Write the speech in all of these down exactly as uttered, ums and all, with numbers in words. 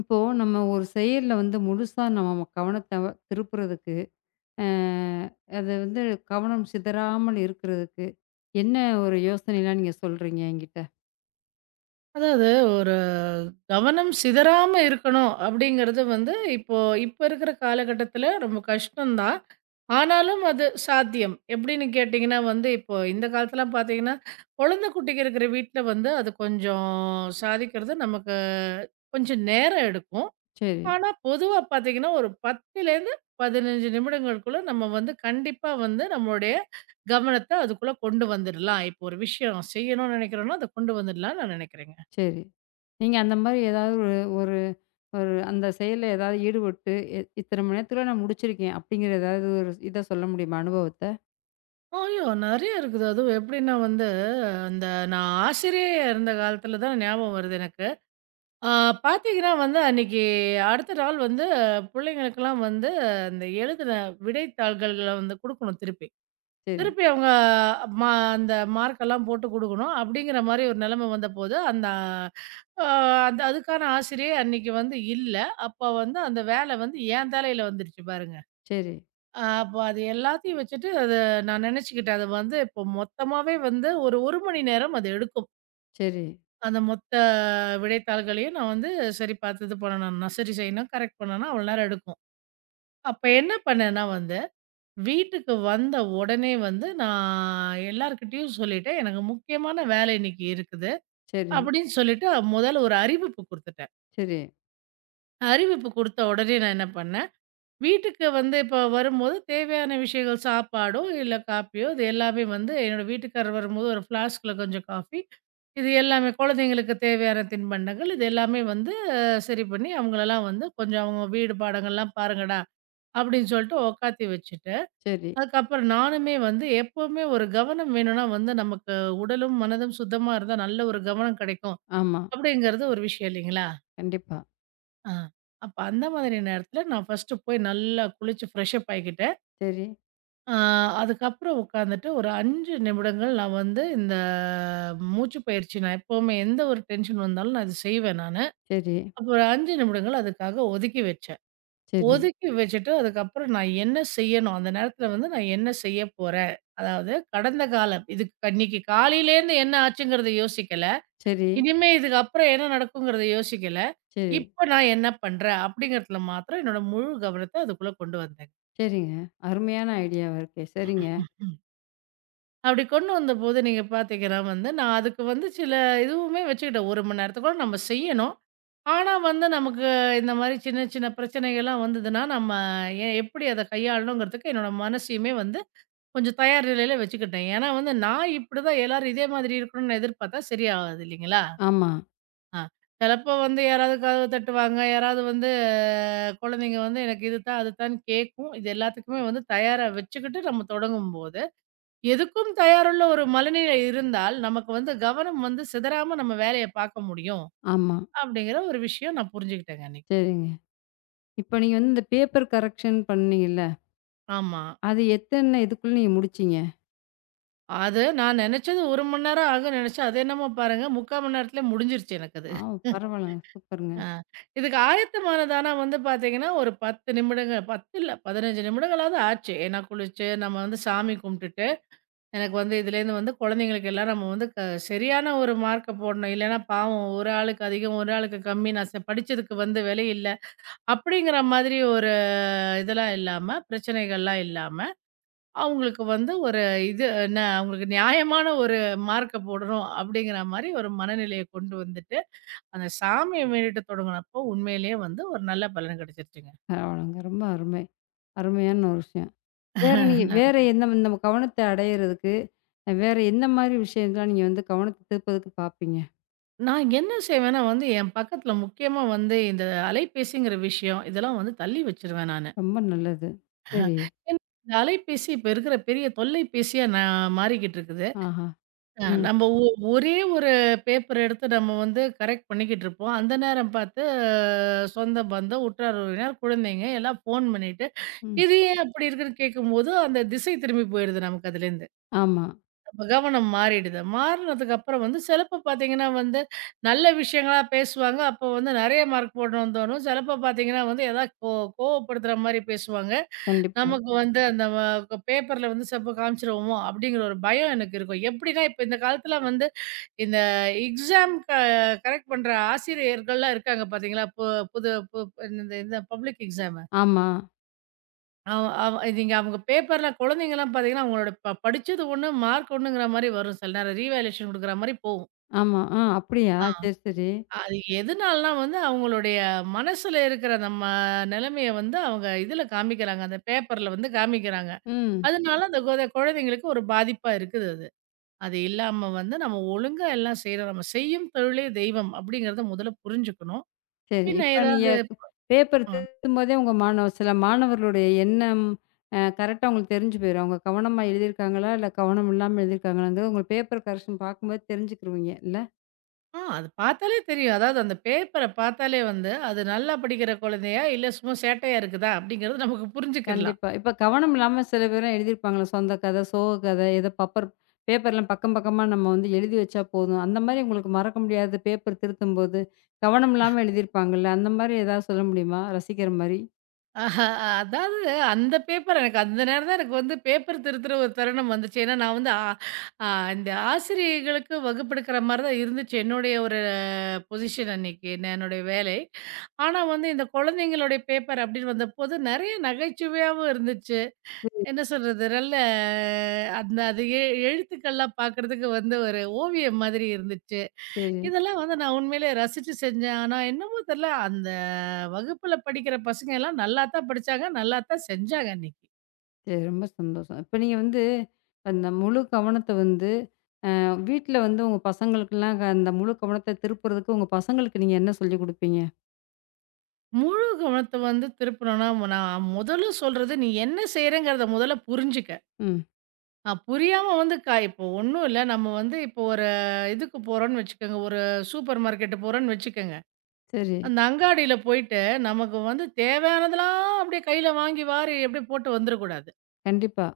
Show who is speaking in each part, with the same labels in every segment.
Speaker 1: இப்போ நம்ம ஒரு செயல்ல வந்து முழுசா நம்ம கவனத்த திருப்புறதுக்கு, அ அது வந்து கவனம் சிதறாமல் இருக்கிறதுக்கு, என்ன ஒரு யோசனைலாம் நீங்க சொல்றீங்க என்கிட்ட?
Speaker 2: அதாவது ஒரு கவனம் சிதறாம இருக்கணும் அப்படிங்கிறது வந்து இப்போ இப்ப இருக்கிற காலகட்டத்துல ரொம்ப கஷ்டம்தான். ஆனாலும் அது சாத்தியம். எப்படின்னு கேட்டீங்கன்னா வந்து, இப்போ இந்த காலத்துலலாம் பார்த்தீங்கன்னா, குழந்தை குட்டிங்க இருக்கிற வீட்ல வந்து அது கொஞ்சம் சாதிக்கிறது நமக்கு கொஞ்சம் நேரம் எடுக்கும்.
Speaker 1: சரி,
Speaker 2: ஆனா பொதுவா பார்த்தீங்கன்னா, ஒரு 10லேருந்து பதினைந்து நிமிடங்களுக்குள்ள நம்ம வந்து கண்டிப்பா வந்து நம்மளுடைய கவனத்த அதுக்குள்ள கொண்டு வந்துடலாம். இப்போ ஒரு விஷயம் செய்யணும்னு நினைக்கிறோம்னா, அத கொண்டு வந்துடலாம்னு நான் நினைக்கிறேங்க.
Speaker 1: சரி. நீங்க அந்த மாரி ஏதாவது ஒரு ஒரு ஒரு அந்த செயல்ல ஏதாவது ஈடுபட்டு, இ இத்தனை மணி நேரத்துக்குள்ள நான் முடிச்சிருக்கேன் அப்படிங்கிற ஏதாவது ஒரு இத சொல்ல முடியுமா அனுபவத்த?
Speaker 2: ஐயோ! நெறைய இருக்குது. அதுவும் எப்படின்னா வந்து, அந்த நான் ஆசிரியையா இருந்த காலத்தில தான் ஞாபகம் வருது எனக்கு. ஆ. பார்த்தீங்கன்னா வந்து, அன்னைக்கு அடுத்த நாள் வந்து பிள்ளைங்களுக்கெல்லாம் வந்து அந்த எழுதின விடைத்தாள்கள்ல வந்து குடுக்கணும் திருப்பி.
Speaker 1: சரி,
Speaker 2: திருப்பி அவங்க மா அந்த மார்க்கெல்லாம் போட்டு குடுக்கணும். அப்படிங்கிற மாரி ஒரு நிலைமை வந்தபோது, அந்த அ அந்த அதுக்கான ஆசிரியை அன்னைக்கு வந்து இல்ல. அப்ப வந்து அந்த வேலை வந்து என் தலையில வந்துருச்சு பாருங்க.
Speaker 1: சரி,
Speaker 2: அ அப்ப அது எல்லாத்தையும் வச்சுட்டு அத நான் நினச்சுக்கிட்டேன். அது வந்து இப்போ மொத்தமாவே வந்து ஒரு 1 மணி நேரம் அது எடுக்கும்.
Speaker 1: சரி,
Speaker 2: அந்த மொத்த விடைத்தாள்களையும் நான் வந்து சரி பார்த்து இது பண்ணணும், நான் சரி செய்யணும், கரெக்ட் பண்ணணும்னா அவ்வளோ நேரம் எடுக்கும். அப்ப என்ன பண்ணேன்னா வந்து, வீட்டுக்கு வந்த உடனே வந்து நான் எல்லார்கிட்டயும் சொல்லிட்டேன். எனக்கு முக்கியமான வேலை இன்னைக்கு இருக்குது.
Speaker 1: சரி,
Speaker 2: அப்படின்னு சொல்லிட்டு முதல்ல ஒரு அறிவிப்பு குடுத்துட்டேன்.
Speaker 1: சரி,
Speaker 2: அறிவிப்பு குடுத்த உடனே நான் என்ன பண்ணேன், வீட்டுக்கு வந்து இப்போ வரும்போது தேவையான விஷயங்கள் சாப்பாடோ, இல்ல காப்பியோ இது எல்லாமே வந்து என்னோட வீட்டுக்காரர் வரும்போது ஒரு ஃப்ளாஸ்க்ல கொஞ்சம் காஃபி, இது எல்லாமே குழந்தைங்களுக்கு தேவையான தின்பண்டங்கள் இது எல்லாமே வந்து அஹ், சரி பண்ணி அவங்களலாம் வந்து கொஞ்சம் அவங்க வீடு பாடங்கள்லாம் பாருங்கடா அப்படின்னு சொல்லிட்டு உக்காத்தி வச்சுட்டு,
Speaker 1: சரி.
Speaker 2: அதுக்கப்புறம் நானுமே வந்து எப்பவுமே ஒரு கவனம் வேணும்னா வந்து நமக்கு உடலும், மனதும் சுத்தமா இருந்தா நல்ல ஒரு கவனம் கிடைக்கும்
Speaker 1: ஆமா.
Speaker 2: அப்படிங்கிறது ஒரு விஷயம் இல்லைங்களா?
Speaker 1: கண்டிப்பா.
Speaker 2: ஆ. அப்ப அந்த மாதிரி நேரத்துல நான் ஃபர்ஸ்ட்டு போய் நல்லா குளிச்சு ஃப்ரெஷ் அப் ஆகிக்கிட்டேன்.
Speaker 1: சரி,
Speaker 2: ஆ. அதுக்கப்புறம் உட்காந்துட்டு ஒரு ஐந்து நிமிடங்கள் நான் வந்து இந்த மூச்சு பயிற்சி நான் எப்பவுமே எந்த ஒரு டென்ஷன் வந்தாலும் நான் இது செய்வேன் நானு.
Speaker 1: சரி,
Speaker 2: அப்ப ஒரு ஐந்து நிமிடங்கள் அதுக்காக ஒதுக்கி வச்சேன்.
Speaker 1: சரி,
Speaker 2: ஒதுக்கி வச்சுட்டு அதுக்கப்புறம் நான் என்ன செய்யணும், அந்த நேரத்துல வந்து நான் என்ன செய்ய போறேன்? அதாவது கடந்த காலம் இதுக்கு க- இன்னைக்கு காலையிலேருந்து என்ன ஆச்சுங்கிறத யோசிக்கல.
Speaker 1: சரி,
Speaker 2: இனிமே இதுக்கு அப்புறம் என்ன நடக்குங்கிறத யோசிக்கல.
Speaker 1: சரி.
Speaker 2: இப்ப நான் என்ன பண்றேன்? அப்படிங்கிறதுல மாத்திரம் என்னோட முழு கவனத்த அதுக்குள்ள கொண்டு வந்தேங்க.
Speaker 1: சரிங்க. அருமையான ஐடியாவா இருக்கே! சரிங்க.
Speaker 2: அப்படி கொண்டு வந்தபோது நீங்க பார்த்தீங்கன்னா வந்து, நான் அதுக்கு வந்து சில இதுவுமே வச்சுக்கிட்டேன். ஒரு மணி நேரத்துக்குள்ள நம்ம செய்யணும். ஆனா வந்து நமக்கு இந்த மாரி சின்ன சின்ன பிரச்சனைகள்லாம் வந்ததுன்னா, நம்ம எ எப்படி அத கையாளணுங்கிறதுக்கு என்னோட மனசையுமே வந்து கொஞ்சம் தயார் நிலையில வச்சுக்கிட்டேன். ஏன்னா வந்து நான் இப்படிதான் எல்லாரும் இதே மாதிரி இருக்கணும்னு எதிர்பார்த்தா சரியாகாது இல்லைங்களா?
Speaker 1: ஆமா,
Speaker 2: ஆ. சிலப்போ வந்து யாராவது கதவு தட்டுவாங்க. யாராவது வந்து அஹ், குழந்தைங்க வந்து எனக்கு இதுதான் அதுதான் கேட்கும். இது எல்லாத்துக்குமே வந்து தயாரா வச்சுக்கிட்டு நம்ம தொடங்கும்போது எதுக்கும் தயாருள்ள ஒரு மனநிலை இருந்தால், நமக்கு வந்து கவனம் வந்து சிதறாம நம்ம வேலைய பாக்க முடியும்.
Speaker 1: ஆமா.
Speaker 2: அப்படிங்கிற ஒரு விஷயம் நான் புரிஞ்சுகிட்டேங்க அன்னைக்கு.
Speaker 1: சரிங்க. இப்ப நீங்க வந்து இந்த பேப்பர் கரெக்ஷன் பண்ணீங்கல்ல,
Speaker 2: ஆமா.
Speaker 1: அது எத்தன இதுக்குள்ள நீங்க முடிச்சீங்க?
Speaker 2: அது நான் நெனச்சது ஒரு மணி நேரம் ஆகும்னு நெனச்சேன். அது என்னமோ பாருங்க முக்கால் மணி நேரத்திலே முடிஞ்சிருச்சு எனக்கு அது.
Speaker 1: ஆ, பரவால்லங்க. சூப்பருங்க.
Speaker 2: ஆ. இதுக்கு ஆயத்தமானது ஆனா வந்து பாத்தீங்கன்னா, ஒரு பத்து நிமிடங்கள், பத்து இல்ல பதினைந்து நிமிடங்களாவது ஆச்சு. ஏன்னா குளிச்சு, நம்ம வந்து சாமி கும்பிட்டுட்டு எனக்கு வந்து இதுலேருந்து வந்து குழந்தைங்களுக்கு எல்லாம் நம்ம வந்து க சரியான ஒரு மார்க்க போடணும். இல்லன்னா பாவம் ஒரு ஆளுக்கு அதிகம், ஒரு ஆளுக்கு கம்மி. நான் ச படிச்சதுக்கு வந்து விலை இல்ல. அப்படிங்கிற மாதிரி ஒரு இதெல்லாம் இல்லாம, பிரச்சனைகள்லாம் இல்லாம, அவங்களுக்கு வந்து ஒரு இது என்ன அவங்களுக்கு நியாயமான ஒரு மார்க்க போடணும் அப்படிங்கிற மாரி ஒரு மனநிலைய கொண்டு வந்துட்டு, அந்த சாமிய மேலிட்டு தொடங்குனப்போ உண்மையிலேயே வந்து ஒரு நல்ல பலன் கிடைச்சிருச்சுங்க.
Speaker 1: பரவால்லங்க. ரொம்ப அருமை. அருமையான ஒரு விஷயம். வேற நீங்க வேற
Speaker 2: நன்றி.
Speaker 1: எந்த நம்ம கவனத்த அடையறதுக்கு, வேற எந்த மாரி விஷயம்லாம் நீங்க வந்து கவனத்த திருப்பதுக்கு பார்ப்பீங்க?
Speaker 2: நான் என்ன செய்வேன்னா வந்து, என் பக்கத்துல முக்கியமா வந்து இந்த அலைபேசிங்கிற விஷயம், இதெல்லாம் வந்து தள்ளி வச்சுருவேன் நானு.
Speaker 1: ரொம்ப நல்லது. சரி.
Speaker 2: ஏன்னா, இந்த அலைபேசி இப்ப இருக்கிற பெரிய தொல்லைபேசியா நான் மாறிக்கிட்டு இருக்குது.
Speaker 1: ஆஹா!
Speaker 2: அ
Speaker 1: ம்,
Speaker 2: நம்ம ஒ ஒரே ஒரு பேப்பர் எடுத்து நம்ம வந்து கரெக்ட் பண்ணிக்கிட்டு இருப்போம். அந்த நேரம் பார்த்து அஹ், சொந்த பந்தம், உற்றார் உறவினர், குழந்தைங்க எல்லாம் ஃபோன் பண்ணிட்டு,
Speaker 1: ம்.
Speaker 2: "இது ஏன் அப்படி இருக்குன்னு?" கேட்கும்போது, அந்த திசை திரும்பி போயிடுது நமக்கு அதுலேருந்து.
Speaker 1: ஆமா.
Speaker 2: கவனம் மாறிடுது. மாறுனதுக்கு அப்புறம் வந்து சிலப்ப பார்த்தீங்கன்னா வந்து, நல்ல விஷயங்களா பேசுவாங்க. அப்போ வந்து நெறைய மார்க் போடணும்னு தோணும். சிலப்ப பார்த்தீங்கன்னா வந்து ஏதாவது கோ கோவப்படுத்துற மாரி பேசுவாங்க.
Speaker 1: கண்டிப்பா.
Speaker 2: நமக்கு வந்து அந்த வ பேப்பர்ல வந்து சிலப்ப காமிச்சுருவோமோ! அப்படிங்கிற ஒரு பயம் எனக்கு இருக்கும். எப்படின்னா, இப்ப இந்த காலத்துல வந்து இந்த எக்ஸாம் க கரெக்ட் பண்ற ஆசிரியர்கள்லாம் இருக்காங்க பார்த்தீங்களா? பு புது பு இந்த இந்த பப்ளிக் எக்ஸாம்
Speaker 1: ஆமா,
Speaker 2: அவ அவ இது இங்க அவங்க பேப்பர்லாம் குழந்தைங்கலாம் பார்த்தீங்கன்னா, அவங்களோட ப படிச்சது ஒண்ணு, மார்க் ஒண்ணுங்கிற மாரி வரும். சில நேரம் ரீவேல்யூயேஷன் குடுக்குற மாரி போகும்.
Speaker 1: ஆமா. ஆ அப்படியா?
Speaker 2: ஆ.
Speaker 1: சரி, சரி.
Speaker 2: அது எதுனாலனா வந்து அவங்களுடைய மனசுல இருக்கிற நம்ம நிலைமைய வந்து அவங்க இதுல காமிக்கிறாங்க. அந்த பேப்பர்ல வந்து காமிக்கிறாங்க.
Speaker 1: ம்.
Speaker 2: அதனால அந்த கொத குழந்தைங்களுக்கு ஒரு பாதிப்பா இருக்குது அது. அது இல்லாம வந்து நம்ம ஒழுங்கா எல்லாம் செய்றோம். நம்ம செய்யும் தொழிலே தெய்வம் அப்படிங்கிறத முதல்ல புரிஞ்சுக்கணும்.
Speaker 1: சரி.
Speaker 2: பின்ன
Speaker 1: இப்ப நீங்க
Speaker 2: ஏதாவது
Speaker 1: பேப்பர்
Speaker 2: அ.
Speaker 1: திருத்தும்போதே உங்க மாணவ சில மாணவர்களுடைய எண்ணம் அ கரெக்ட்டா உங்களுக்கு தெரிஞ்சு போயிரும். அவங்க கவனமா எழுதியிருக்காங்களா? இல்ல கவனம் இல்லாம எழுதியிருக்காங்களாங்கிறது உங்க பேப்பர் கரெக்ஷன் பார்க்கும்போது தெரிஞ்சுக்குருவீங்க இல்ல?
Speaker 2: ஆ, அது பார்த்தாலே தெரியும். அதாவது அந்த பேப்பர பார்த்தாலே வந்து, அது நல்லா படிக்கிற குழந்தையா? இல்ல சும்மா சேட்டையா இருக்குதா? அப்படிங்கிறது நமக்கு புரிஞ்சுக்கிரலாம்.
Speaker 1: கண்டிப்பா. இப்ப கவனம் இல்லாம சில பேர்லாம் எழுதியிருப்பாங்கள்ல. சொந்த கதை, சோக கதை ஏதோ பப்பர் பேப்பர்லாம் பக்கம் பக்கமா நம்ம வந்து எழுதி வச்சா போதும். அந்த மாரி உங்களுக்கு மறக்க முடியாத பேப்பர் திருத்தும்போது கவனம் இல்லாம எழுதியிருப்பாங்கள்ல. அந்த மாரி ஏதாவது சொல்ல முடியுமா? ரசிக்கிற மாரி?
Speaker 2: ஆஹா, அதாவது அந்த பேப்பர் எனக்கு அந்த நேரம் தான் எனக்கு வந்து பேப்பர் திருத்துற ஒரு தருணம் வந்துச்சு. ஏன்னா நான் வந்து ஆ ஆ இந்த ஆசிரியைகளுக்கு வகுப்பெடுக்கிற மாரி தான் இருந்துச்சு. என்னுடைய ஒரு பொசிஷன் அன்னைக்கு, நான் என்னுடைய வேலை. ஆனா வந்து இந்த குழந்தைங்களுடைய பேப்பர் அப்படின்னு வந்தபோது, நெறைய நகைச்சுவையாவும் இருந்துச்சு. என்ன சொல்றது? நல்ல அந்த அது எ எழுத்துக்கள்லாம் பார்க்கறதுக்கு வந்து ஒரு ஓவியம் மாதிரி இருந்துச்சு.
Speaker 1: சரி,
Speaker 2: இதெல்லாம் வந்து நான் உண்மையிலேயே ரசிச்சு செஞ்சேன். ஆனா என்னமோ தெர்ல, அந்த வகுப்புல படிக்கிற பசங்க எல்லாம் நல்லா தான் படிச்சாங்க, நல்லா தான் செஞ்சாங்க அன்னைக்கு.
Speaker 1: சரி. ரொம்ப சந்தோஷம். இப்ப நீங்க வந்து அந்த முழு கவனத்த வந்து வீட்ல வந்து உங்க பசங்களுக்கெல்லாம் க அந்த முழு கவனத்த திருப்புறதுக்கு உங்க பசங்களுக்கு நீங்க என்ன சொல்லிக் குடுப்பீங்க?
Speaker 2: முழு கவனத்த வந்து திருப்புனோம்னா, நான் முதல்ல சொல்றது நீ என்ன செய்றேங்கிறத முதல்ல புரிஞ்சுக்க.
Speaker 1: ம்.
Speaker 2: அ புரியாம வந்து க இப்போ ஒண்ணும் இல்ல. நம்ம வந்து இப்போ ஒரு இதுக்கு போறோம்ன்னு வச்சுக்கோங்க. ஒரு சூப்பர் மார்க்கெட் போறோம்ன்னு வச்சுக்கங்க.
Speaker 1: சரி.
Speaker 2: அந்த அங்காடியில போயிட்டு, நமக்கு வந்து தேவையானதெல்லாம் அப்படியே கையில வாங்கி வாரி அப்படியே போட்டு வந்துரக்கூடாது.
Speaker 1: கண்டிப்பா,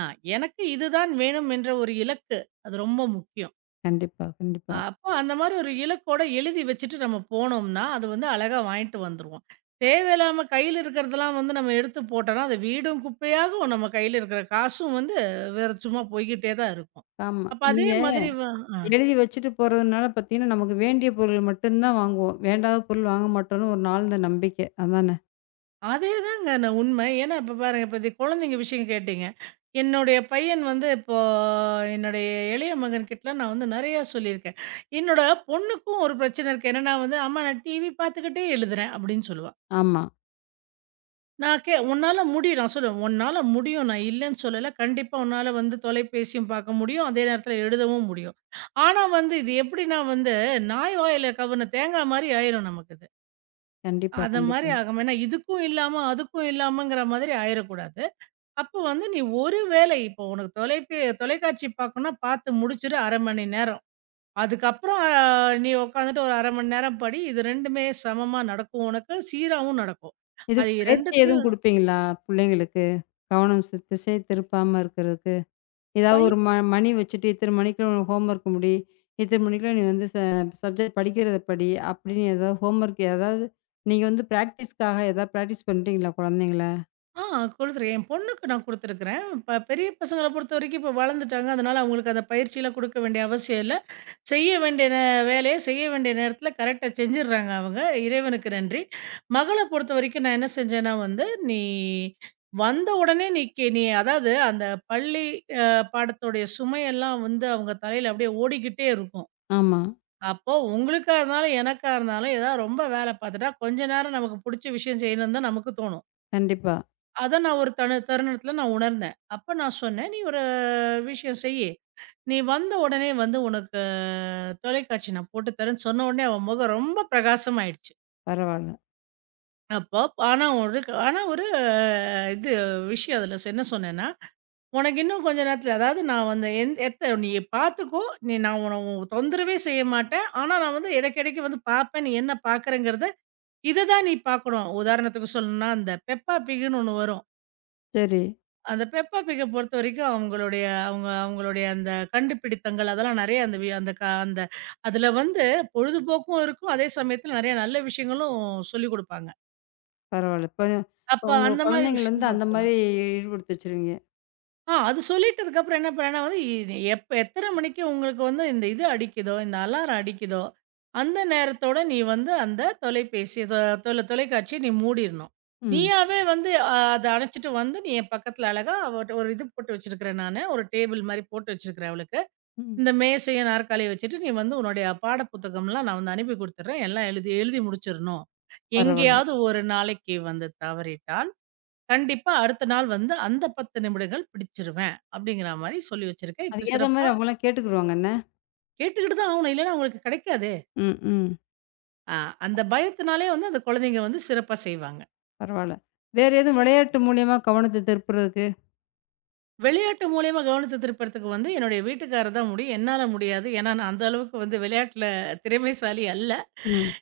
Speaker 2: ஆ. எனக்கு இதுதான் வேணும் என்ற ஒரு இலக்கு. அது ரொம்ப முக்கியம்.
Speaker 1: கண்டிப்பா,
Speaker 2: ஆ,
Speaker 1: கண்டிப்பா.
Speaker 2: அப்போ அந்த மாரி ஒரு இலக்கோட எழுதி வச்சுட்டு நம்ம போனோம்னா, அது வந்து அழகா வாங்கிட்டு வந்துருவோம். தேவையில்லாம கையில இருக்கிறதெல்லாம் வந்து நம்ம எடுத்து போட்டோம்னா, அது வீடும் குப்பையாகும். நம்ம கையில இருக்கிற காசும் வந்து வேற சும்மா போய்க்கிட்டே தான் இருக்கும்.
Speaker 1: ஆமா.
Speaker 2: அப்ப அதே
Speaker 1: நீங்க
Speaker 2: மாதிரி வ ஆ.
Speaker 1: எழுதி வச்சுட்டு போறதுனால பார்த்தீங்கன்னா, நமக்கு வேண்டிய பொருள் மட்டும் தான் வாங்குவோம். வேண்டாத பொருள் வாங்க மாட்டோம்னு ஒரு நாள்ந்த நம்பிக்கை. அதானே?
Speaker 2: அதேதாங்க நான் உண்மை. ஏன்னா இப்ப பாருங்க, இப்ப இந்த குழந்தைங்க விஷயம் கேட்டீங்க. என்னுடைய பையன் வந்து இப்போ என்னுடைய இளைய மகன்கிட்டலாம் நான் வந்து நெறையா சொல்லியிருக்கேன். என்னோட பொண்ணுக்கும் ஒரு பிரச்சனை இருக்கு. என்னன்னா வந்து, "அம்மா நான் டிவி பார்த்துக்கிட்டே எழுதுறேன்" அப்படின்னு சொல்லுவா.
Speaker 1: ஆமா.
Speaker 2: நான் கே "உன்னால முடியும்" நான் சொல்லுவேன், "உன்னால முடியும். நான் இல்லன்னு சொல்லல. கண்டிப்பா உன்னால வந்து தொலைபேசியும் பார்க்க முடியும். அதே நேரத்தில எழுதவும் முடியும். ஆனா வந்து இது எப்படின்னா வந்து, நாய் வாயில கவுன தேங்காய் மாரி ஆயிரும் நமக்கு இது.
Speaker 1: கண்டிப்பா,
Speaker 2: அது மாரி
Speaker 1: கண்டிப்பா.
Speaker 2: ஆகாம ஏன்னா இதுக்கும் இல்லாம, அதுக்கும் இல்லாமங்கிற மாதிரி ஆயிரக்கூடாது." அப்போ வந்து நீ ஒரு வேளை இப்போ உனக்கு தொலைபே தொலைக்காட்சி பார்க்கணும்னா பார்த்து முடிச்சுரு அரை மணி நேரம். அதுக்கப்புறம் அ நீ உட்காந்துட்டு ஒரு அரை மணி நேரம் படி. இது இரண்டுமே சமமா நடக்கும் உனக்கு. சீராவும் நடக்கும். அது
Speaker 1: இதுக்கு பயிற்சி எதுவும்
Speaker 2: 2த்தையும்
Speaker 1: குடுப்பீங்களா? பிள்ளைங்களுக்கு கவனம் ஸ் திசை திருப்பாம இருக்கிறதுக்கு? ஏதாவது
Speaker 2: பை
Speaker 1: ஒரு ம மணி வச்சுட்டு இத்தனை மணிக்குள்ள உனக்கு ஹோம் ஒர்க் முடி. இத்தனை மணிக்குள்ள நீ வந்து ச சப்ஜெக்ட் படிக்கிறத படி. அப்படின்னு ஏதாவது ஹோம் ஒர்க் ஏதாவது நீங்க வந்து பிராக்டிஸ்க்காக ஏதாவது பிராக்டிஸ் பண்றீங்களா குழந்தைங்கள?
Speaker 2: ஆ குடுத்துருக்கேன். என் பொண்ணுக்கு நான் குடுத்துருக்கிறேன். ப பெரிய பசங்கள பொறுத்தவரைக்கும் இப்போ வளர்ந்துட்டாங்க. அதனால அவங்களுக்கு அந்த பயிற்சிலாம் குடுக்க வேண்டிய அவசியம் இல்ல. செய்ய வேண்டிய நே வேலைய செய்ய வேண்டிய நேரத்தில கரெக்ட்டா செஞ்சுடுறாங்க அவங்க. இறைவனுக்கு நன்றி. மகள பொறுத்தவரைக்கும் நான் என்ன செஞ்சேன்னா வந்து, "நீ வந்த உடனே நீ கே நீ அதாவது அந்த பள்ளி அ பாடத்தோடைய சுமையெல்லாம் வந்து அவங்க தலையில அப்படியே ஓடிக்கிட்டே இருக்கும்.
Speaker 1: ஆமா.
Speaker 2: அப்போ உங்களுக்கா இருந்தாலும், எனக்கா இருந்தாலும் ஏதாவது ரொம்ப வேல பாத்துட்டா, கொஞ்ச நேரம் நமக்கு புடிச்ச விஷயம் செய்யணும்னு தான் நமக்கு தோணும்."
Speaker 1: கண்டிப்பா.
Speaker 2: அத நான் ஒரு தணு தருணத்துல நான் உணர்ந்தேன். அப்ப நான் சொன்னேன், "நீ ஒரு விஷயம் செய்யி. நீ வந்த உடனே வந்து உனக்கு தொலைக்காட்சி நான் போட்டு தரேன்னு" சொன்ன உடனே அவன் முகம் ரொம்ப பிரகாசமாயிடுச்சு.
Speaker 1: பரவால்ல.
Speaker 2: அப்போ ஆனா ஒரு ஆனா ஒரு அஹ், இது விஷயம் அதுல சொ- என்ன சொன்னேன்னா, "உனக்கு இன்னும் கொஞ்ச நேரத்துல அதாவது நான் வந்து எந் எத்த நீ பார்த்துக்கோ. நீ நான் உன உ தொந்தரவே செய்ய மாட்டேன். ஆனா நான் வந்து இடைக்கிடைக்கு வந்து பார்ப்பேன். நீ என்ன பார்க்குறேங்கிறத இத தான் நீ பார்க்கணும்." உதாரணத்துக்கு சொல்லணும்னா, அந்த பெப்பா பிக்ன்னு ஒண்ணு வரும்.
Speaker 1: சரி.
Speaker 2: அந்த பெப்பா பிக்க பொறுத்தவரைக்கும் அவங்களுடைய அவங்க அவங்களுடைய அந்த கண்டுபிடித்தங்கள் அதெல்லாம் நெறைய அந்த வி அந்த க அந்த அதுல வந்து பொழுதுபோக்கும் இருக்கும். அதே சமயத்துல நெறைய நல்ல விஷயங்களும் சொல்லிக் குடுப்பாங்க.
Speaker 1: பரவால்ல. இப்ப
Speaker 2: அப்ப
Speaker 1: உங்க
Speaker 2: அந்த மாரி
Speaker 1: குழந்தைங்கள வந்து
Speaker 2: விஷயம்
Speaker 1: அந்த மாரி ஈடுபடுத்தி வச்சுருவீங்க.
Speaker 2: ஆ. அது சொல்லிட்டதுக்கப்புறம் என்ன பண்ணேன்னா வந்து, இ எப்ப எத்தன மணிக்கு உங்களுக்கு வந்து இந்த இது அடிக்குதோ, இந்த அலாரம் அடிக்குதோ, அந்த நேரத்தோட நீ வந்து அந்த தொலைபேசிய தொ தொல தொலைக்காட்சிய நீ மூடிறணும்.
Speaker 1: ம்.
Speaker 2: நீயாவே வந்து அ அத அணைச்சுட்டு வந்து, நீ என் பக்கத்துல அழகா அவட்ட ஒரு இது போட்டு வச்சிருக்கிறேன் நானு. ஒரு டேபிள் மாரி போட்டு வச்சிருக்கிறேன் அவளுக்கு.
Speaker 1: ம்.
Speaker 2: இந்த மேசையும், நாற்காலியும் வச்சுட்டு, நீ வந்து உன்னுடைய பாட புத்தகம்லாம் நான் வந்து அனுப்பி குடுத்துடுறேன். எல்லாம் எழுதி எழுதி முடிச்சிறணும்.
Speaker 1: பரவால்ல.
Speaker 2: எங்கேயாவது ஒரு நாளைக்கு வந்து தவறிட்டால் கண்டிப்பா அடுத்த நாள் வந்து அந்த பத்து நிமிடங்கள் பிடிச்சிருவேன். அப்படிங்கிற மாரி சொல்லி வச்சிருக்கேன். இப்ப
Speaker 1: அதுக்கு ஏத்த மாரி
Speaker 2: சிறப்பா
Speaker 1: அவங்கலாம் கேட்டுக்குருவாங்க என்ன?
Speaker 2: கேட்டுக்கிட்டு தான் ஆவணும். இல்லன்னா அவங்களுக்கு கிடைக்காதே.
Speaker 1: ம். ம்.
Speaker 2: அ அந்த பயத்தினாலே வந்து அந்த குழந்தைங்க வந்து சிறப்பா செய்வாங்க.
Speaker 1: பரவால்ல. வேற எதுவும் விளையாட்டு மூலியமா கவனத்த திருப்புறதுக்கு?
Speaker 2: விளையாட்டு மூலியமா கவனத்த திருப்புறதுக்கு வந்து என்னுடைய வீட்டுக்காரர் தான் முடியும். என்னால முடியாது. ஏன்னா, நான் அந்த அளவுக்கு வந்து விளையாட்டுல திறமைசாலி அல்ல.
Speaker 1: ம்.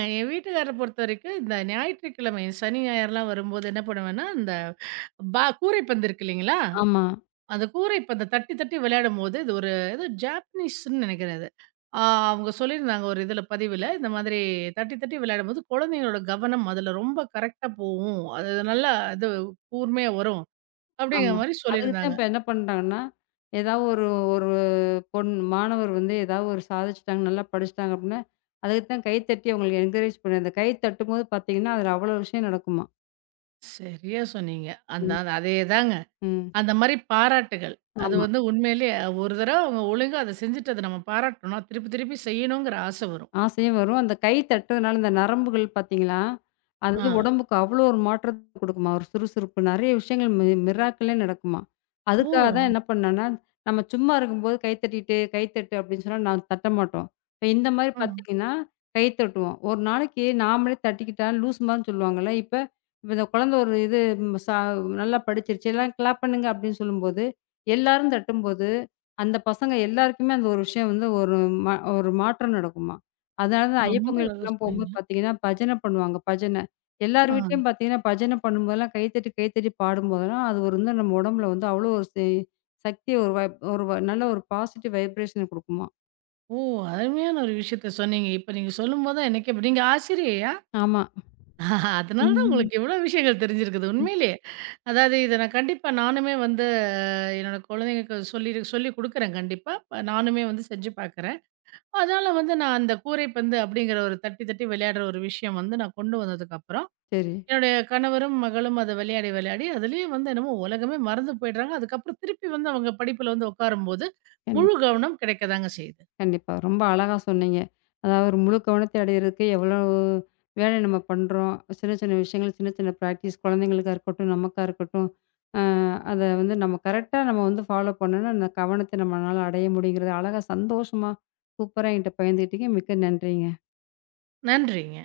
Speaker 2: என் வீட்டுக்காரர பொறுத்தவரைக்கும் இந்த ஞாயிற்றுக்கிழமை சனி, ஞாயிறுலாம் வரும்போது என்ன பண்ணுவேன்னா, இந்த பா கூடைப்பந்து இருக்கு இல்லைங்களா?
Speaker 1: ஆமா.
Speaker 2: அந்த கூரை இப்ப அந்த தட்டி தட்டி விளையாடும்போது, இது ஒரு ஏதோ ஜாப்பனீஸ்ன்னு நெனைக்கிறேன் அது. ஆ. அவங்க சொல்லியிருந்தாங்க ஒரு இதுல பதிவுல. இந்த மாதிரி தட்டி தட்டி விளையாடும்போது, குழந்தைங்களோட கவனம் அதுல ரொம்ப கரெக்ட்டா போவும். அது நல்லா இது கூர்மையா வரும். அப்படிங்கிற
Speaker 1: ஆமா.
Speaker 2: மாரி
Speaker 1: அதுக்கு தான்
Speaker 2: சொல்லியிருந்தாங்க.
Speaker 1: இப்ப என்ன பண்ட்டாங்கன்னா, ஏதாவது ஒரு ஒரு பொண் மாணவர் வந்து ஏதாவது ஒரு சாதிச்சுட்டாங்க, நல்லா படிச்சுட்டாங்க அப்படின்னா, அதுக்கு தான் கைத்தட்டி அவங்களுக்கு என்கரேஜ் பண்ண அந்த கை தட்டும்போது பார்த்தீங்கன்னா, அதுல அவ்வளோ விஷயம் நடக்குமாம்.
Speaker 2: சரியா சொன்னீங்க. அந்த
Speaker 1: ம்.
Speaker 2: அது அதேதாங்க.
Speaker 1: ம்.
Speaker 2: அந்த மாரி பாராட்டுகள். அது வந்து உண்மையிலேயே ஒரு தடவ அவங்க ஒழுங்கா அத செஞ்சுட்டு அத நம்ம பாராட்டணும்னா, திருப்பி திருப்பி செய்யணுங்கிற ஆசை வரும்.
Speaker 1: ஆசையும் வரும். அந்த கை தட்டுறதுனால இந்த நரம்புகள் பார்த்தீங்களா, அது
Speaker 2: ஆ.
Speaker 1: வந்து உடம்புக்கு அவ்வளோ ஒரு மாற்றத்த குடுக்குமா. ஒரு சுறுசுறுப்பு நெறைய விஷயங்கள் மி மிராக்கிளே நடக்குமா.
Speaker 2: ஓ!
Speaker 1: அதுக்காக தான் என்ன பண்ணேன்னா, நம்ம சும்மா இருக்கும்போது கை தட்டிட்டு, கை தட்டு அப்படின்னு சொன்னா நான் தட்ட மாட்டோம். இப்ப இந்த மாரி
Speaker 2: ம்.
Speaker 1: பார்த்தீங்கன்னா, கை தட்டுவோம். ஒரு நாளைக்கு நாமளே தட்டிக்கிட்டா லூஸ் மாரின்னு சொல்லுவாங்கல்ல. இப்ப இப்ப இந்த குழந்த ஒரு இது ம் சா நல்லா படிச்சிருச்சு. "எல்லாம் கிளாப் பண்ணுங்க" அப்படின்னு சொல்லும்போது, எல்லாரும் தட்டும்போது, அந்த பசங்க எல்லாருக்குமே அந்த ஒரு விஷயம் வந்து ஒரு மா ஒரு மாற்றம் நடக்குமா. அதனால தான்
Speaker 2: ரொம்ப
Speaker 1: ஐயப்பன்
Speaker 2: அழகா
Speaker 1: கோயிலுக்குலாம் போம்போது
Speaker 2: சொன்னீங்க.
Speaker 1: பார்த்தீங்கன்னா, பஜனை பண்ணுவாங்க, பஜனை. எல்லார்
Speaker 2: ஆ.
Speaker 1: வீட்லயும் பார்த்தீங்கன்னா, பஜனை பண்ணும்போதெல்லாம் கைத்தட்டி, கைத்தட்டி பாடும்போதெல்லாம், அது ஒரு இன்னும் நம்ம உடம்புல வந்து அவ்வளோ ஒரு சே சக்திய ஒரு வ ஒரு வ நல்ல ஒரு பாசிட்டிவ் வைப்ரேஷன குடுக்குமாம்.
Speaker 2: ஓ! அருமையான ஒரு விஷயத்த சொன்னீங்க. இப்ப நீங்க சொல்லும்போது தான் எனக்கே நீங்க ஆசிரியையா?
Speaker 1: ஆமா.
Speaker 2: அதனால தான்
Speaker 1: ம்.
Speaker 2: உங்களுக்கு இவ்வளோ விஷயங்கள் தெரிஞ்சிருக்குது
Speaker 1: ம்.
Speaker 2: உண்மையிலேயே. அதாவது இத நான் கண்டிப்பா நானுமே வந்து அஹ், என்னோட குழந்தைங்களுக்கு சொல்லி சொல்லிக் குடுக்குறேன் கண்டிப்பா. ப நானுமே வந்து செஞ்சு பார்க்குறேன். அதனால வந்து நான் அந்த கூரைப்பந்து அப்படிங்கிற ஒரு தட்டி தட்டி விளையாடுற ஒரு விஷயம் வந்து நான் கொண்டு வந்ததுக்கப்புறம்,
Speaker 1: சரி.
Speaker 2: என்னுடைய கணவரும், மகளும் அத விளையாடி விளையாடி அதிலேயே வந்து என்னமோ உலகமே மறந்து போயிடுறாங்க. அதுக்கப்புறம் திருப்பி வந்து அவங்க படிப்புல வந்து உட்காரும்போது, முழு
Speaker 1: கண்டிப்பா.
Speaker 2: கவனம் கிடைக்க தாங்க செய்யுது.
Speaker 1: கண்டிப்பா. ரொம்ப அழகா சொன்னீங்க. அதாவது ஒரு முழு கவனத்தை அடையிறதுக்கு எவ்வளோ வேலை நம்ம பண்றோம். சின்ன சின்ன விஷயங்கள், சின்ன சின்ன பிராக்டிஸ் குழந்தைங்களுக்கா இருக்கட்டும், நமக்கா இருக்கட்டும். அ அத வந்து நம்ம கரெக்ட்டா நம்ம வந்து ஃபாலோ பண்ணோம்னா, அந்த கவனத்த நம்மனால அடைய முடியுங்கிறத அழகா சந்தோஷமா, சூப்பரா என்கிட்ட பகிர்ந்துக்கிட்டீங்க. மிக்க நன்றிங்க.
Speaker 2: நன்றிங்க.